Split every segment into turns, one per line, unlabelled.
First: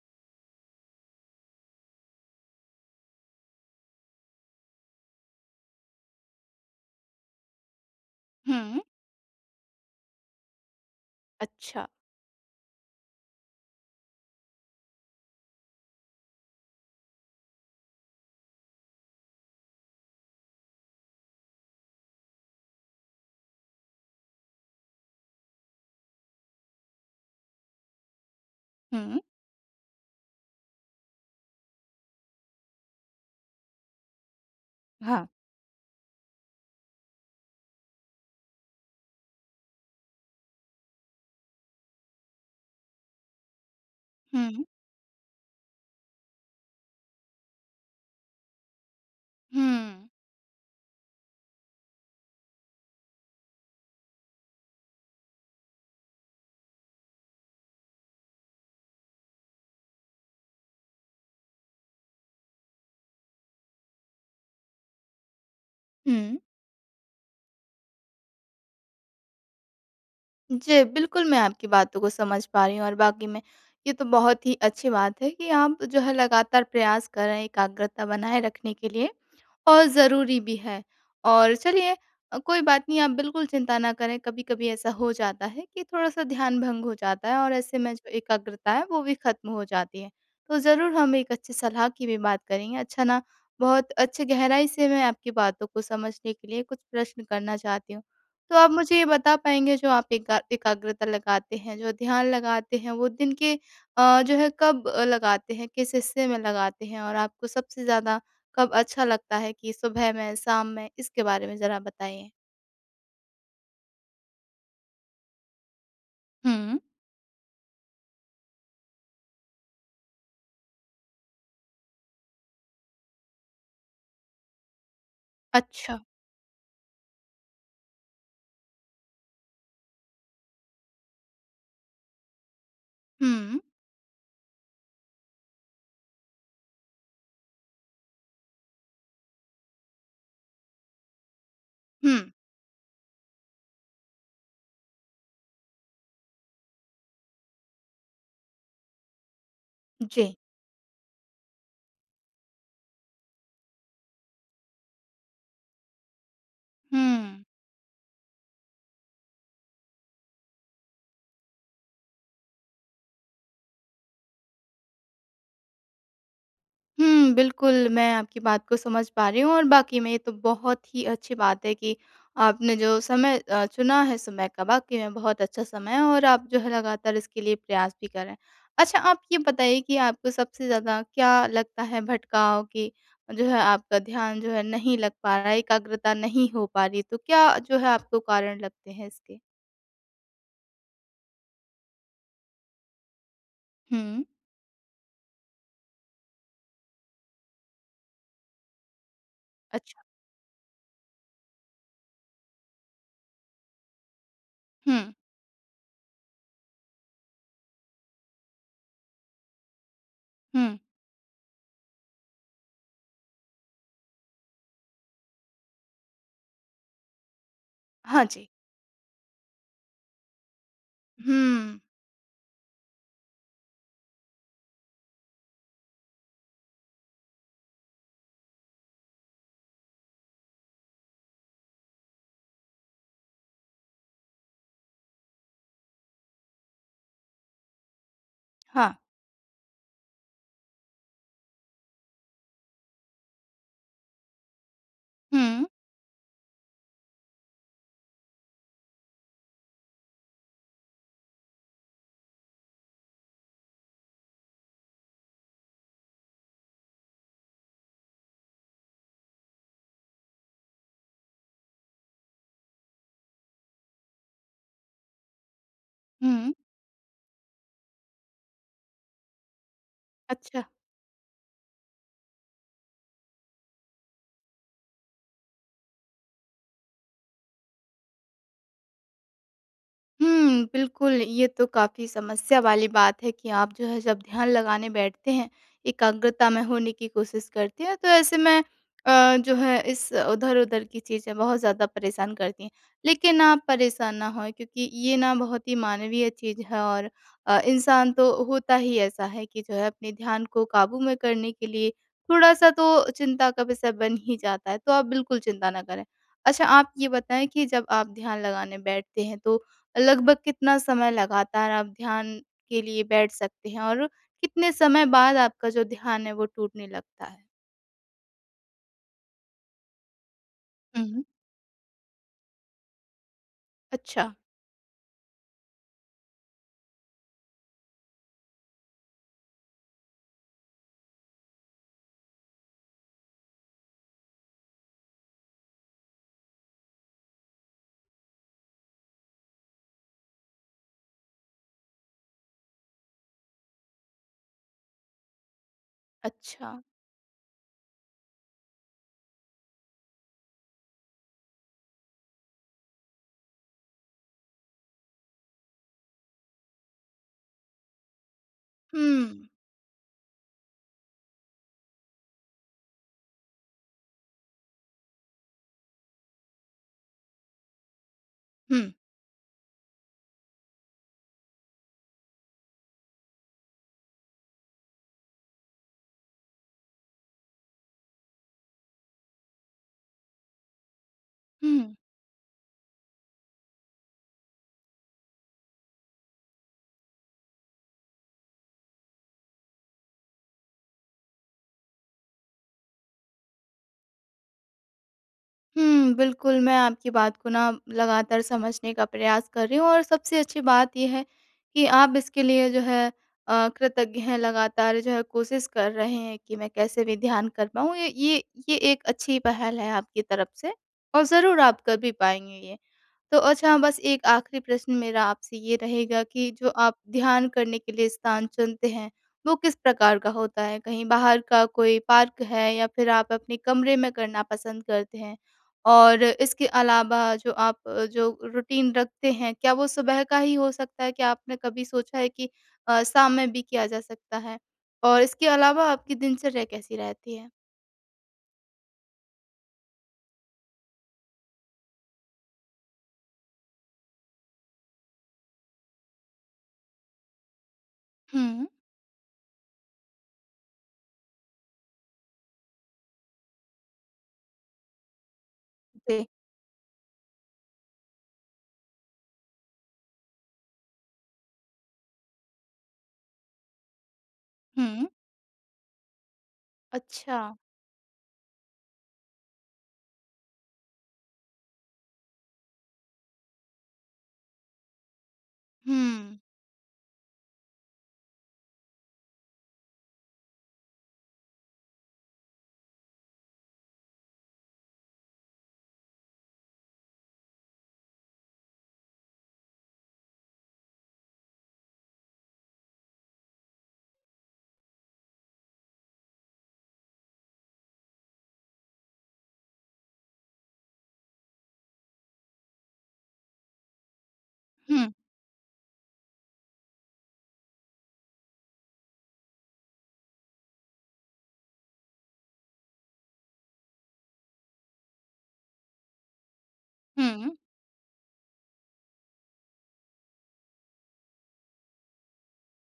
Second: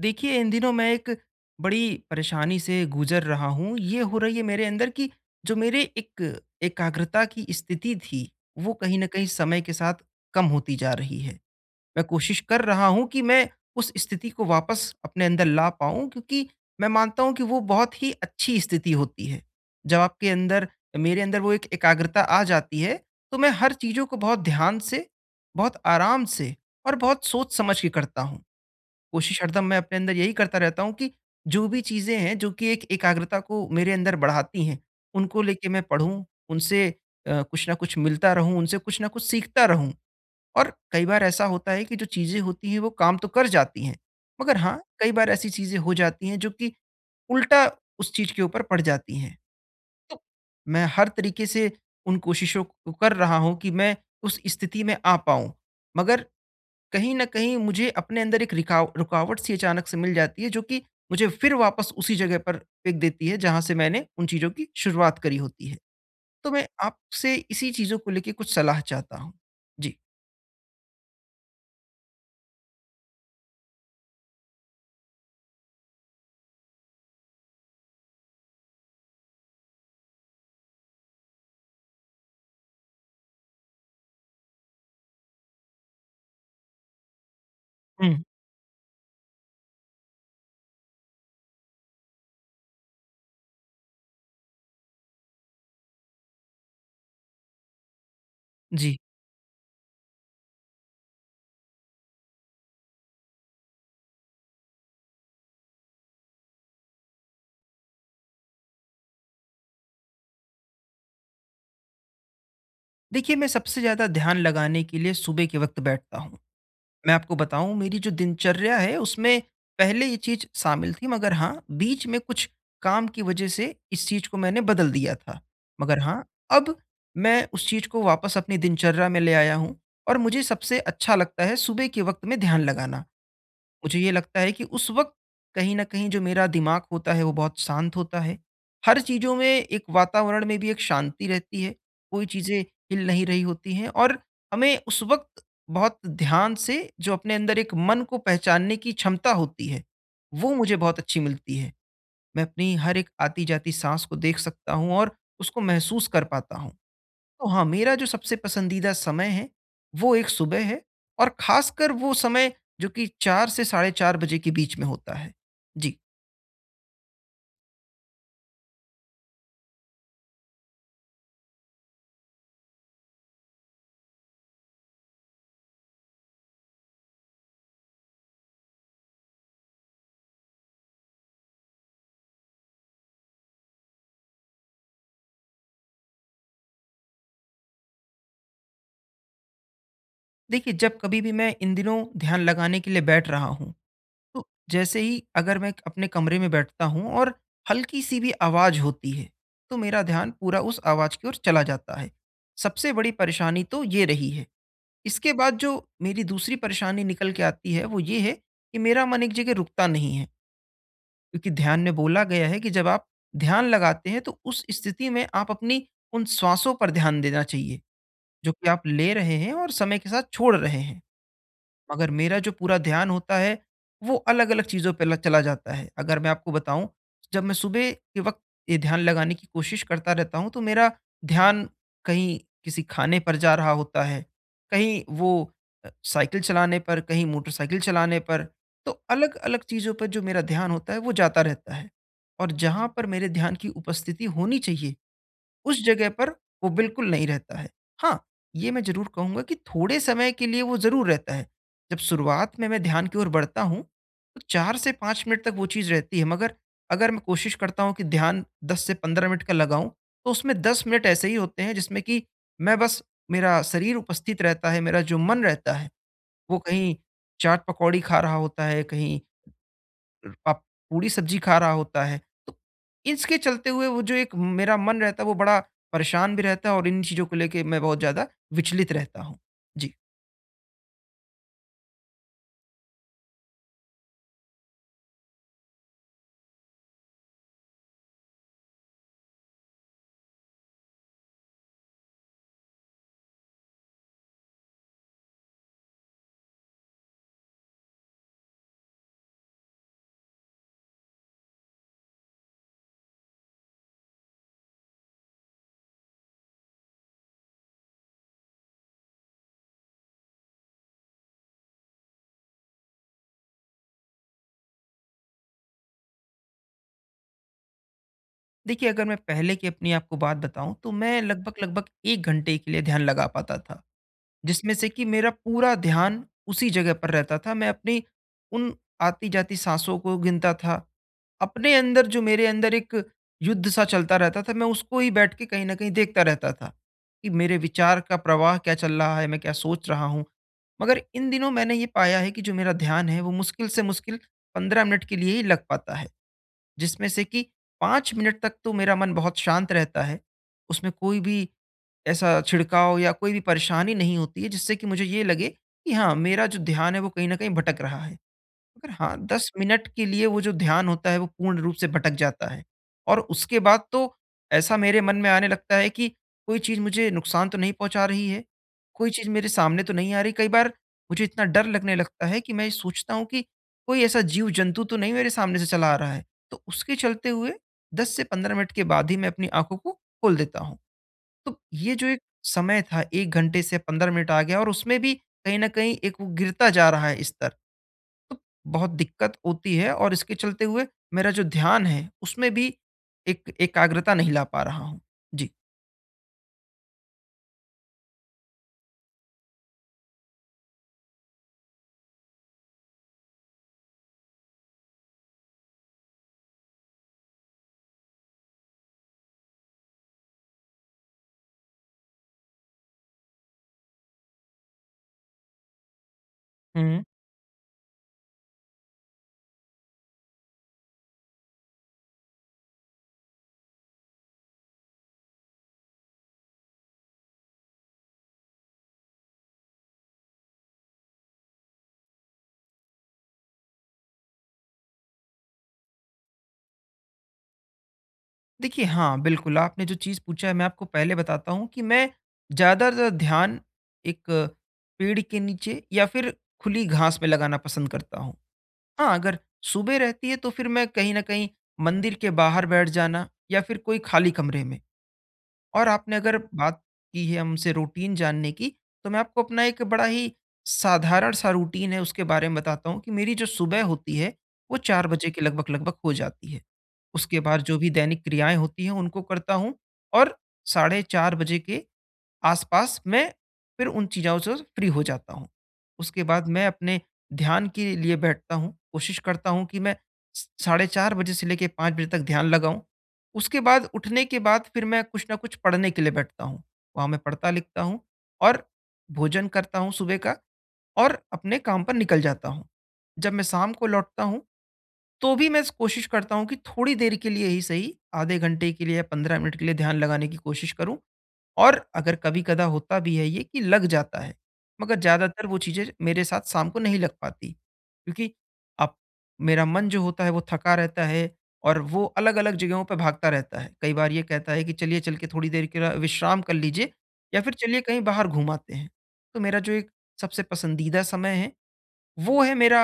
देखिए, इन दिनों मैं एक बड़ी परेशानी से गुज़र रहा हूँ। ये हो रही है मेरे अंदर कि जो मेरे एक एकाग्रता की स्थिति थी, वो
हुँ।
कहीं न कहीं समय के साथ कम होती जा रही है।
अच्छा।
मैं कोशिश कर रहा हूँ कि मैं उस स्थिति को वापस अपने अंदर ला पाऊँ, क्योंकि मैं मानता हूँ कि वो बहुत ही अच्छी स्थिति होती है। जब आपके अंदर मेरे अंदर वो एक एकाग्रता आ जाती है, तो मैं हर चीज़ों को बहुत ध्यान से, बहुत आराम से और बहुत सोच समझ के करता हूँ।
हुँ।
कोशिश हरदम मैं अपने अंदर यही करता रहता हूँ कि जो भी चीज़ें हैं, जो कि एक एकाग्रता को मेरे अंदर बढ़ाती हैं,
हाँ।
उनको लेके मैं पढ़ूँ, उनसे कुछ ना कुछ मिलता रहूँ, उनसे कुछ ना कुछ सीखता रहूँ। और कई बार ऐसा होता है कि जो चीज़ें होती हैं, वो काम तो कर जाती हैं, मगर
हुँ,
हाँ, कई बार ऐसी चीज़ें हो जाती हैं, जो कि उल्टा उस चीज़ के ऊपर पड़ जाती हैं।
हुँ,
तो मैं हर तरीके से उन कोशिशों को कर रहा हूँ कि मैं उस स्थिति में आ पाऊँ, मगर कहीं न कहीं मुझे अपने अंदर एक रिकाव रुकावट सी अचानक से मिल जाती है, जो कि मुझे फिर वापस उसी जगह पर फेंक देती है, जहाँ से मैंने उन चीज़ों की शुरुआत करी होती है।
हुँ।
तो मैं आपसे इसी चीज़ों को लेके कुछ सलाह चाहता हूँ। जी।
जी, बिल्कुल मैं आपकी बातों को समझ पा रही हूँ और वाक़ई में ये तो बहुत ही अच्छी बात है कि आप जो है लगातार प्रयास कर रहे हैं एकाग्रता बनाए रखने के लिए। और ज़रूरी भी है। और चलिए कोई बात नहीं, आप बिल्कुल चिंता ना करें। कभी-कभी ऐसा हो जाता है कि थोड़ा-सा ध्यान भंग हो जाता है और ऐसे में जो
हुँ।
एकाग्रता है वो भी ख़त्म हो जाती है। तो ज़रूर हम एक अच्छी सलाह की भी बात करेंगे। अच्छा ना, बहुत अच्छे गहराई से मैं आपकी बातों को समझने के लिए कुछ प्रश्न करना चाहती हूँ। तो आप
जी।
मुझे ये बता पाएँगे, जो आप एकाग्रता लगाते हैं, जो ध्यान लगाते हैं, वो दिन के जो है कब लगाते हैं? किस हिस्से में लगाते हैं? और आपको सबसे ज़्यादा कब अच्छा लगता है, कि सुबह में, शाम में? इसके बारे में ज़रा बताइए।
देखिए, मैं सबसे ज़्यादा ध्यान लगाने के लिए सुबह के वक़्त बैठता हूँ।
हुँ।
मैं आपको बताऊँ, मेरी जो दिनचर्या है उसमें पहले ये चीज़ शामिल थी, मगर हाँ, बीच में कुछ काम की वज़ह से इस चीज़ को मैंने बदल दिया था। मगर
अच्छा।
हाँ, अब मैं उस चीज़ को वापस अपनी दिनचर्या में ले आया हूँ और मुझे सबसे अच्छा लगता है सुबह के वक़्त में ध्यान लगाना।
हुँ।
मुझे ये लगता है कि उस वक़्त कहीं न कहीं जो मेरा दिमाग होता है, वो बहुत शांत होता है। हर चीज़ों में, एक वातावरण में भी एक शांति रहती है,
हुँ।
कोई चीज़ें हिल नहीं रही होती हैं और हमें उस वक़्त बहुत ध्यान से जो अपने अंदर एक मन को पहचानने की क्षमता होती है,
जी।
वो मुझे बहुत अच्छी मिलती है। मैं अपनी हर एक आती-जाती साँस को देख सकता हूँ और उसको महसूस कर पाता हूँ।
हुँ।
तो हाँ, मेरा जो सबसे पसंदीदा समय है, वो एक सुबह है और ख़ासकर वो समय जो कि 4 से साढ़े 4 बजे के बीच में होता है। जी।
हुँ, बिल्कुल, मैं आपकी बात को समझ पा रही हूँ और वाक़ई में ये तो बहुत ही अच्छी बात है कि आपने जो समय चुना है, समय का वाक़ई में बहुत अच्छा समय है, और आप जो है लगातार इसके लिए प्रयास भी कर रहे हैं। अच्छा, आप ये बताइए कि आपको सबसे ज़्यादा क्या लगता है भटकाव, कि जो है आपका ध्यान जो है नहीं लग पा रहा है, एकाग्रता नहीं हो पा रही, तो क्या जो है आपको कारण लगते हैं इसके?
देखिए, जब कभी भी मैं इन दिनों ध्यान लगाने के लिए बैठ रहा हूँ,
हुँ,
तो जैसे ही अगर मैं अपने कमरे में बैठता हूँ और हल्की-सी भी आवाज़ होती है, तो मेरा
अच्छा।
ध्यान पूरा उस आवाज़ की ओर चला जाता है। सबसे बड़ी परेशानी तो ये रही है।
हुँ,
इसके बाद जो मेरी दूसरी परेशानी निकल के आती है, वो ये है कि मेरा मन एक जगह रुकता नहीं है।
हुँ।
क्योंकि ध्यान में बोला गया है कि जब आप ध्यान लगाते हैं, तो उस स्थिति में आप अपनी उन श्वासों पर ध्यान देना चाहिए,
हाँ जी।
जो कि आप ले रहे हैं और समय के साथ छोड़ रहे हैं।
हुँ।
मगर मेरा जो पूरा ध्यान होता है वो अलग-अलग चीज़ों पे ल चला जाता है। अगर मैं आपको बताऊँ, जब मैं सुबह के वक़्त ये ध्यान लगाने की कोशिश करता रहता हूँ, तो मेरा ध्यान कहीं किसी खाने पर जा रहा होता है, कहीं वो साइकिल चलाने पर, कहीं मोटरसाइकिल चलाने पर, तो
हाँ।
अलग-अलग चीज़ों पर जो मेरा ध्यान होता है वो जाता रहता है। और जहाँ पर मेरे ध्यान की उपस्थिति होनी चाहिए,
हुँ,
उस जगह पर वो बिल्कुल नहीं रहता है। हाँ, ये मैं ज़रूर कहूँगा कि थोड़े समय के लिए वो ज़रूर रहता है। जब शुरुआत में मैं ध्यान की ओर बढ़ता हूँ, तो 4 से 5 मिनट तक वो चीज़ रहती है, मगर अगर मैं कोशिश करता हूँ कि ध्यान 10 से 15 मिनट का लगाऊँ, तो उसमें 10 मिनट ऐसे ही होते हैं जिसमें कि मैं बस मेरा शरीर उपस्थित रहता है, मेरा जो मन रहता है,
हुँ।
वो कहीं चाट पकौड़ी खा रहा होता है, कहीं आप
अच्छा।
पूरी सब्जी खा रहा होता है। तो इसके चलते हुए वो जो एक मेरा मन रहता है वो बड़ा परेशान भी रहता है और इन चीज़ों को लेके मैं बहुत ज़्यादा विचलित रहता हूँ। जी।
हुँ, बिल्कुल, ये तो काफ़ी समस्या वाली बात है कि आप जो है जब ध्यान लगाने बैठते हैं, एकाग्रता में होने की कोशिश करते हैं, तो ऐसे में जो है इस उधर-उधर की चीज़ें बहुत ज़्यादा परेशान करती हैं। लेकिन आप परेशान ना होएँ, क्योंकि ये ना बहुत ही मानवीय चीज़ है, और इंसान तो होता ही ऐसा है कि जो है अपने ध्यान को काबू में करने के लिए थोड़ा-सा तो चिंता का विषय बन ही जाता है, तो आप बिल्कुल चिंता ना करें। अच्छा, आप ये बताएँ कि जब आप ध्यान लगाने बैठते हैं, तो लगभग कितना समय लगातार आप ध्यान के लिए बैठ सकते हैं, और कितने समय बाद आपका जो ध्यान है वो टूटने लगता है?
देखिए, अगर मैं पहले की अपनी आपको बात बताऊँ, तो
हुँ,
मैं
हुँ।
लगभग-लगभग 1 घंटे के लिए ध्यान लगा पाता था।
अच्छा,
जिसमें से कि मेरा पूरा ध्यान उसी जगह पर रहता था। मैं अपनी उन आती-जाती साँसों को गिनता था। अपने अंदर, जो मेरे अंदर एक युद्ध सा चलता रहता था, मैं उसको ही बैठ के कहीं न कहीं देखता रहता था, कि मेरे विचार का प्रवाह क्या चल रहा है, मैं क्या सोच रहा हूँ। मगर इन दिनों मैंने ये पाया है कि जो मेरा ध्यान है, वो मुश्किल से मुश्किल 15 मिनट के लिए ही लग पाता है।
अच्छा।
जिसमें से कि 5 मिनट तक तो मेरा मन बहुत शांत रहता है। उसमें कोई भी ऐसा छिड़काव या कोई भी परेशानी नहीं होती है, जिससे कि मुझे ये लगे कि हाँ, मेरा जो ध्यान है वो कहीं न कहीं भटक रहा है। मगर हाँ,
हुँ,
10 मिनट के लिए वो जो ध्यान होता है वो पूर्ण रूप से भटक जाता है। और उसके बाद तो ऐसा मेरे मन में आने लगता है कि कोई चीज़ मुझे नुकसान तो नहीं पहुँचा रही है,
हुँ,
कोई चीज़ मेरे सामने तो नहीं आ रही। कई बार मुझे इतना डर लगने लगता है कि मैं सोचता हूँ कि कोई ऐसा जीव-जंतु तो नहीं मेरे सामने से चला आ रहा है। तो उसके चलते हुए 10 से 15 मिनट के बाद ही मैं अपनी आँखों को खोल देता हूँ। तो
हुँ।
ये जो एक समय था, 1 घंटे से 15 मिनट आ गया और उसमें भी कहीं न कहीं एक वो गिरता जा रहा है स्तर। तो बहुत दिक्कत होती है और इसके चलते हुए मेरा जो ध्यान है, उसमें भी एक एकाग्रता नहीं ला पा रहा हूँ। जी।
हुँ, बिल्कुल, मैं आपकी बात को ना लगातार समझने का प्रयास कर रही हूँ, और सबसे अच्छी बात ये है कि आप इसके लिए जो है कृतज्ञ हैं, लगातार जो है कोशिश कर रहे हैं कि मैं कैसे भी ध्यान कर पाऊँ। ये एक अच्छी पहल है आपकी तरफ से, और ज़रूर आप कर भी पाएँगे ये। तो अच्छा, बस एक आखिरी प्रश्न मेरा आपसे ये रहेगा कि जो आप
हुँ।
ध्यान करने के लिए स्थान चुनते हैं, वो किस प्रकार का होता है? कहीं बाहर का कोई पार्क है, या फिर आप अपने कमरे में करना पसंद करते हैं? और इसके अलावा जो आप जो रूटीन रखते हैं, क्या वो सुबह का ही हो सकता है? क्या आपने कभी सोचा है कि शाम में भी किया जा सकता है? और इसके अलावा आपकी दिनचर्या कैसी रहती है?
देखिए, हाँ, बिल्कुल, आपने जो चीज़ पूछा है मैं आपको पहले बताता हूँ कि मैं ज़्यादातर ध्यान एक पेड़ के नीचे या फिर खुली घास में लगाना पसंद करता हूँ।
हुँ।
हाँ, अगर सुबह रहती है तो फिर मैं कहीं न कहीं मंदिर के बाहर बैठ जाना या फिर कोई खाली कमरे में। और आपने
जी।
अगर बात की है हमसे रूटीन जानने की, तो मैं आपको अपना एक बड़ा ही साधारण सा रूटीन है उसके बारे में बताता हूँ कि मेरी जो सुबह होती है, वो 4
हुँ,
बजे के लगभग-लगभग हो जाती है।
अच्छा।
उसके बाद जो भी दैनिक क्रियाएँ होती हैं उनको करता हूँ और साढ़े 4 बजे के आस-पास मैं फिर उन चीज़ों से फ्री हो जाता हूँ। उसके
हुँ,
बाद मैं अपने ध्यान के लिए बैठता हूँ, कोशिश करता हूँ कि मैं स साढ़े 4 बजे से लेके 5 बजे तक ध्यान लगाऊँ। उसके बाद उठने के बाद फिर मैं कुछ न कुछ पढ़ने के लिए बैठता हूँ। वहाँ मैं पढ़ता-लिखता हूँ और भोजन करता हूँ सुबह का और अपने काम पर निकल जाता हूँ। जब मैं शाम को लौटता हूँ, तो भी मैं कोशिश करता हूँ कि थोड़ी देर के लिए ही सही, आधे घंटे के लिए या 15 मिनट के लिए ध्यान लगाने की कोशिश करूँ। और अगर कभी-कदा होता भी है ये कि लग जाता है, मगर
हुँ,
ज़्यादातर वो चीज़ें मेरे साथ शाम को नहीं लग पाती। क्योंकि अब मेरा मन जो होता है वो थका रहता है और वो अलग-अलग जगहों पे भागता रहता है। कई बार ये कहता है कि चलिए चल के थोड़ी देर के लिए विश्राम कर लीजिए या
हुँ।
फिर चलिए कहीं बाहर घूम आते हैं। तो मेरा जो एक सबसे पसंदीदा समय है, वो है मेरा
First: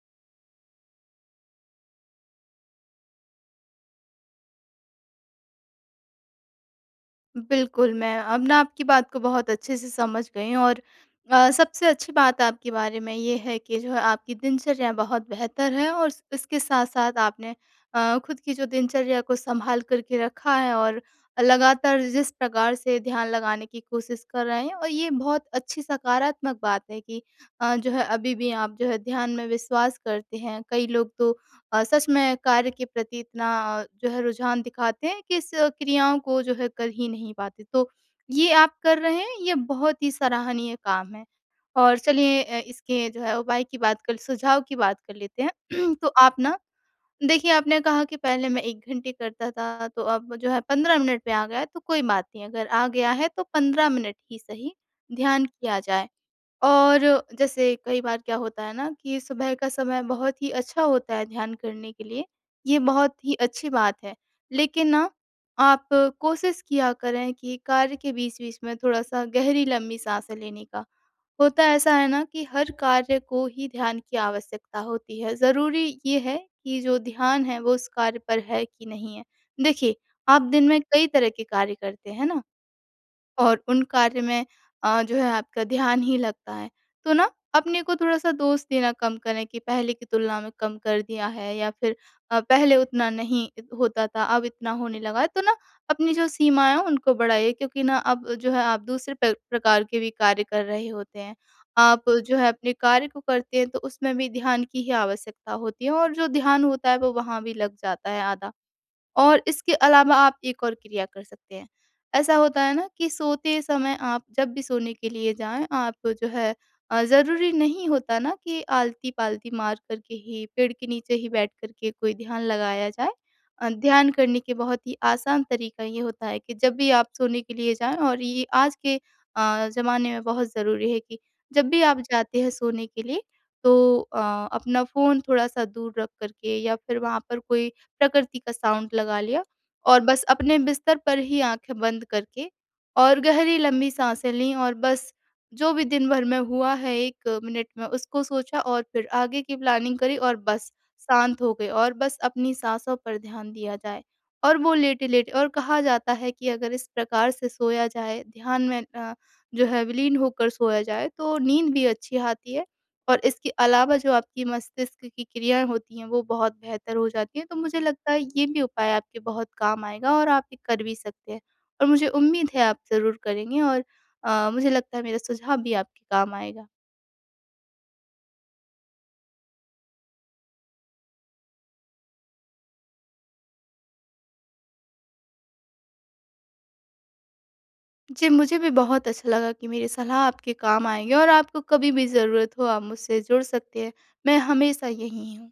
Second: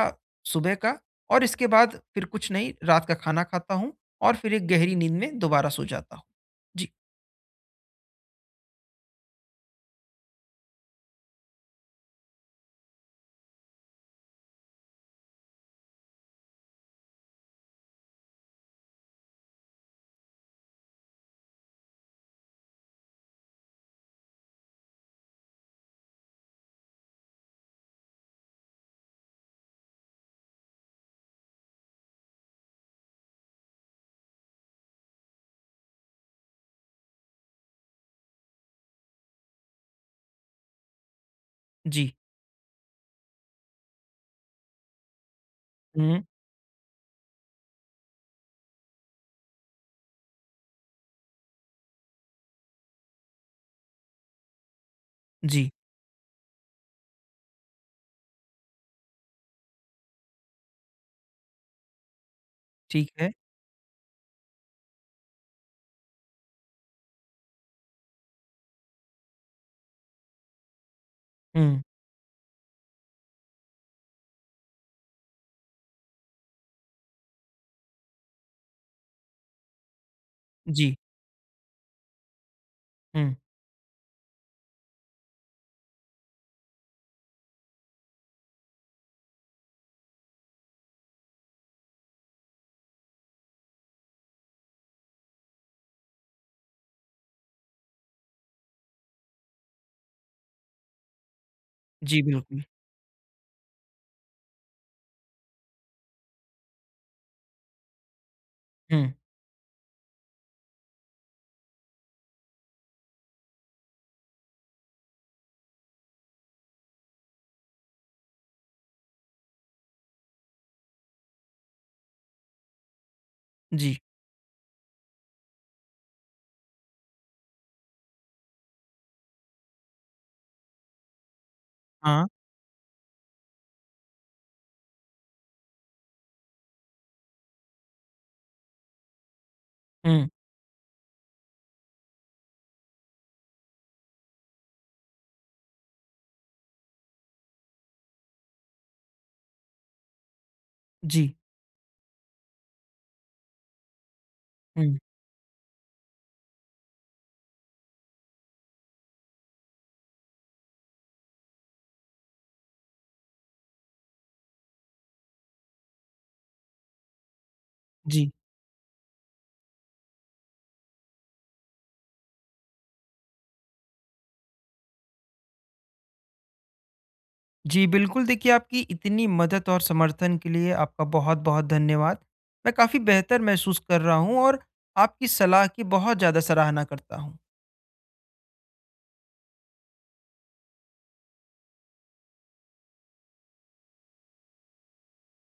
सुबह का और इसके बाद फिर कुछ नहीं, रात का खाना खाता हूँ और फिर एक गहरी नींद में दोबारा सो जाता हूँ। जी।
बिल्कुल, मैं अब ना आपकी बात को बहुत अच्छे से समझ गई हूँ, और सबसे अच्छी बात आपके बारे में ये है कि जो है आपकी दिनचर्या बहुत बेहतर है, और इस इसके साथ-साथ आपने खुद की जो दिनचर्या को सँभाल कर के रखा है, और लगातार जिस प्रकार से ध्यान लगाने की कोशिश कर रहे हैं, और ये बहुत अच्छी सकारात्मक बात है कि जो है अभी भी आप जो है ध्यान में विश्वास करते हैं। कई लोग तो सच में कार्य के प्रति इतना जो है रुझान दिखाते हैं कि इस क्रियाओं को जो है कर ही नहीं पाते। तो ये आप कर रहे हैं, ये बहुत ही सराहनीय काम है। और
जी।
चलिए इसके जो है उपाय की बात कर सुझाव की बात कर लेते हैं। तो
हुँ,
आप ना, देखिए, आपने कहा कि पहले मैं 1 घंटे करता था, तो अब जो है 15 मिनट पे आ गया है, तो कोई बात नहीं, अगर आ गया है तो 15 मिनट ही सही, ध्यान
जी,
किया जाए। और जैसे कई बार क्या होता है ना कि सुबह का समय बहुत ही अच्छा होता है ध्यान करने के लिए, ये
ठीक
बहुत
है।
ही अच्छी बात है। लेकिन ना, आप कोशिश किया करें कि कार्य के बीच-बीच में थोड़ा-सा गहरी लंबी साँसें लेने का। होता
हुँ,
ऐसा है ना कि हर कार्य को ही ध्यान की आवश्यकता होती है, ज़रूरी ये है कि जो ध्यान है वो उस कार्य पर है कि नहीं है। देखिए, आप दिन में
जी,
कई तरह के कार्य करते हैं ना?
हुँ,
और उन कार्य में जो है आपका ध्यान ही लगता है। तो ना, अपने को थोड़ा-सा दोष देना कम करें कि पहले की तुलना में कम कर दिया है, या फिर पहले उतना नहीं होता था, अब इतना होने लगा है। तो ना, अपनी जो सीमाएँ हैं उनको बढ़ाइए, क्योंकि ना अब जो है आप दूसरे प्रकार के भी कार्य कर रहे होते हैं। आप
जी,
जो है
बिल्कुल।
अपने कार्य को करते हैं तो उसमें भी ध्यान की ही आवश्यकता होती है, और जो ध्यान होता है वो वहाँ भी लग जाता है आधा।
हुँ,
और इसके अलावा आप एक और क्रिया कर सकते हैं। ऐसा होता है ना कि सोते समय आप जब भी सोने के लिए जाएँ, आप जो है, ज़रूरी नहीं होता ना कि आलती-पालती मार कर के ही, पेड़ के नीचे ही बैठ कर के कोई ध्यान लगाया जाए।
जी,
ध्यान करने के बहुत ही आसान तरीका ये होता है कि जब भी आप सोने के लिए जाएँ, और ये आज के ज़माने में बहुत ज़रूरी है कि जब भी आप
हाँ,
जाते हैं सोने के लिए, तो अपना फ़ोन थोड़ा-सा दूर रख कर के, या फिर वहाँ पर कोई प्रकृति का साउंड लगा लिया, और बस
हुँ,
अपने बिस्तर पर ही आँखें बंद करके, और गहरी लंबी साँसें लीं, और बस जो भी दिन भर में हुआ है 1 मिनट में उसको सोचा, और फिर आगे की प्लानिंग करी, और बस
जी,
शांत हो गए, और बस अपनी साँसों पर ध्यान दिया जाए। और वो
हुँ,
लेटे-लेटे, और कहा जाता है कि अगर इस प्रकार से सोया जाए, ध्यान में जो है विलीन होकर सोया जाए, तो नींद भी अच्छी आती है। और इसके अलावा जो आपकी मस्तिष्क की क्रियाएँ होती हैं, वो बहुत बेहतर हो जाती हैं। तो मुझे लगता है
जी।
ये भी उपाय आपके बहुत काम आएगा, और आप ये कर भी सकते हैं। और मुझे उम्मीद है आप ज़रूर करेंगे, और मुझे लगता है मेरा सुझाव भी आपके काम आएगा।
जी, बिल्कुल, देखिए आपकी इतनी मदद और समर्थन के लिए आपका बहुत-बहुत धन्यवाद। मैं काफ़ी बेहतर महसूस कर रहा हूँ और आपकी सलाह की बहुत ज़्यादा सराहना करता हूँ।
जी, मुझे भी बहुत अच्छा लगा कि मेरी सलाह आपके काम आएगी, और आपको कभी भी ज़रूरत हो आप मुझसे जुड़ सकते हैं। मैं हमेशा यहीं हूँ।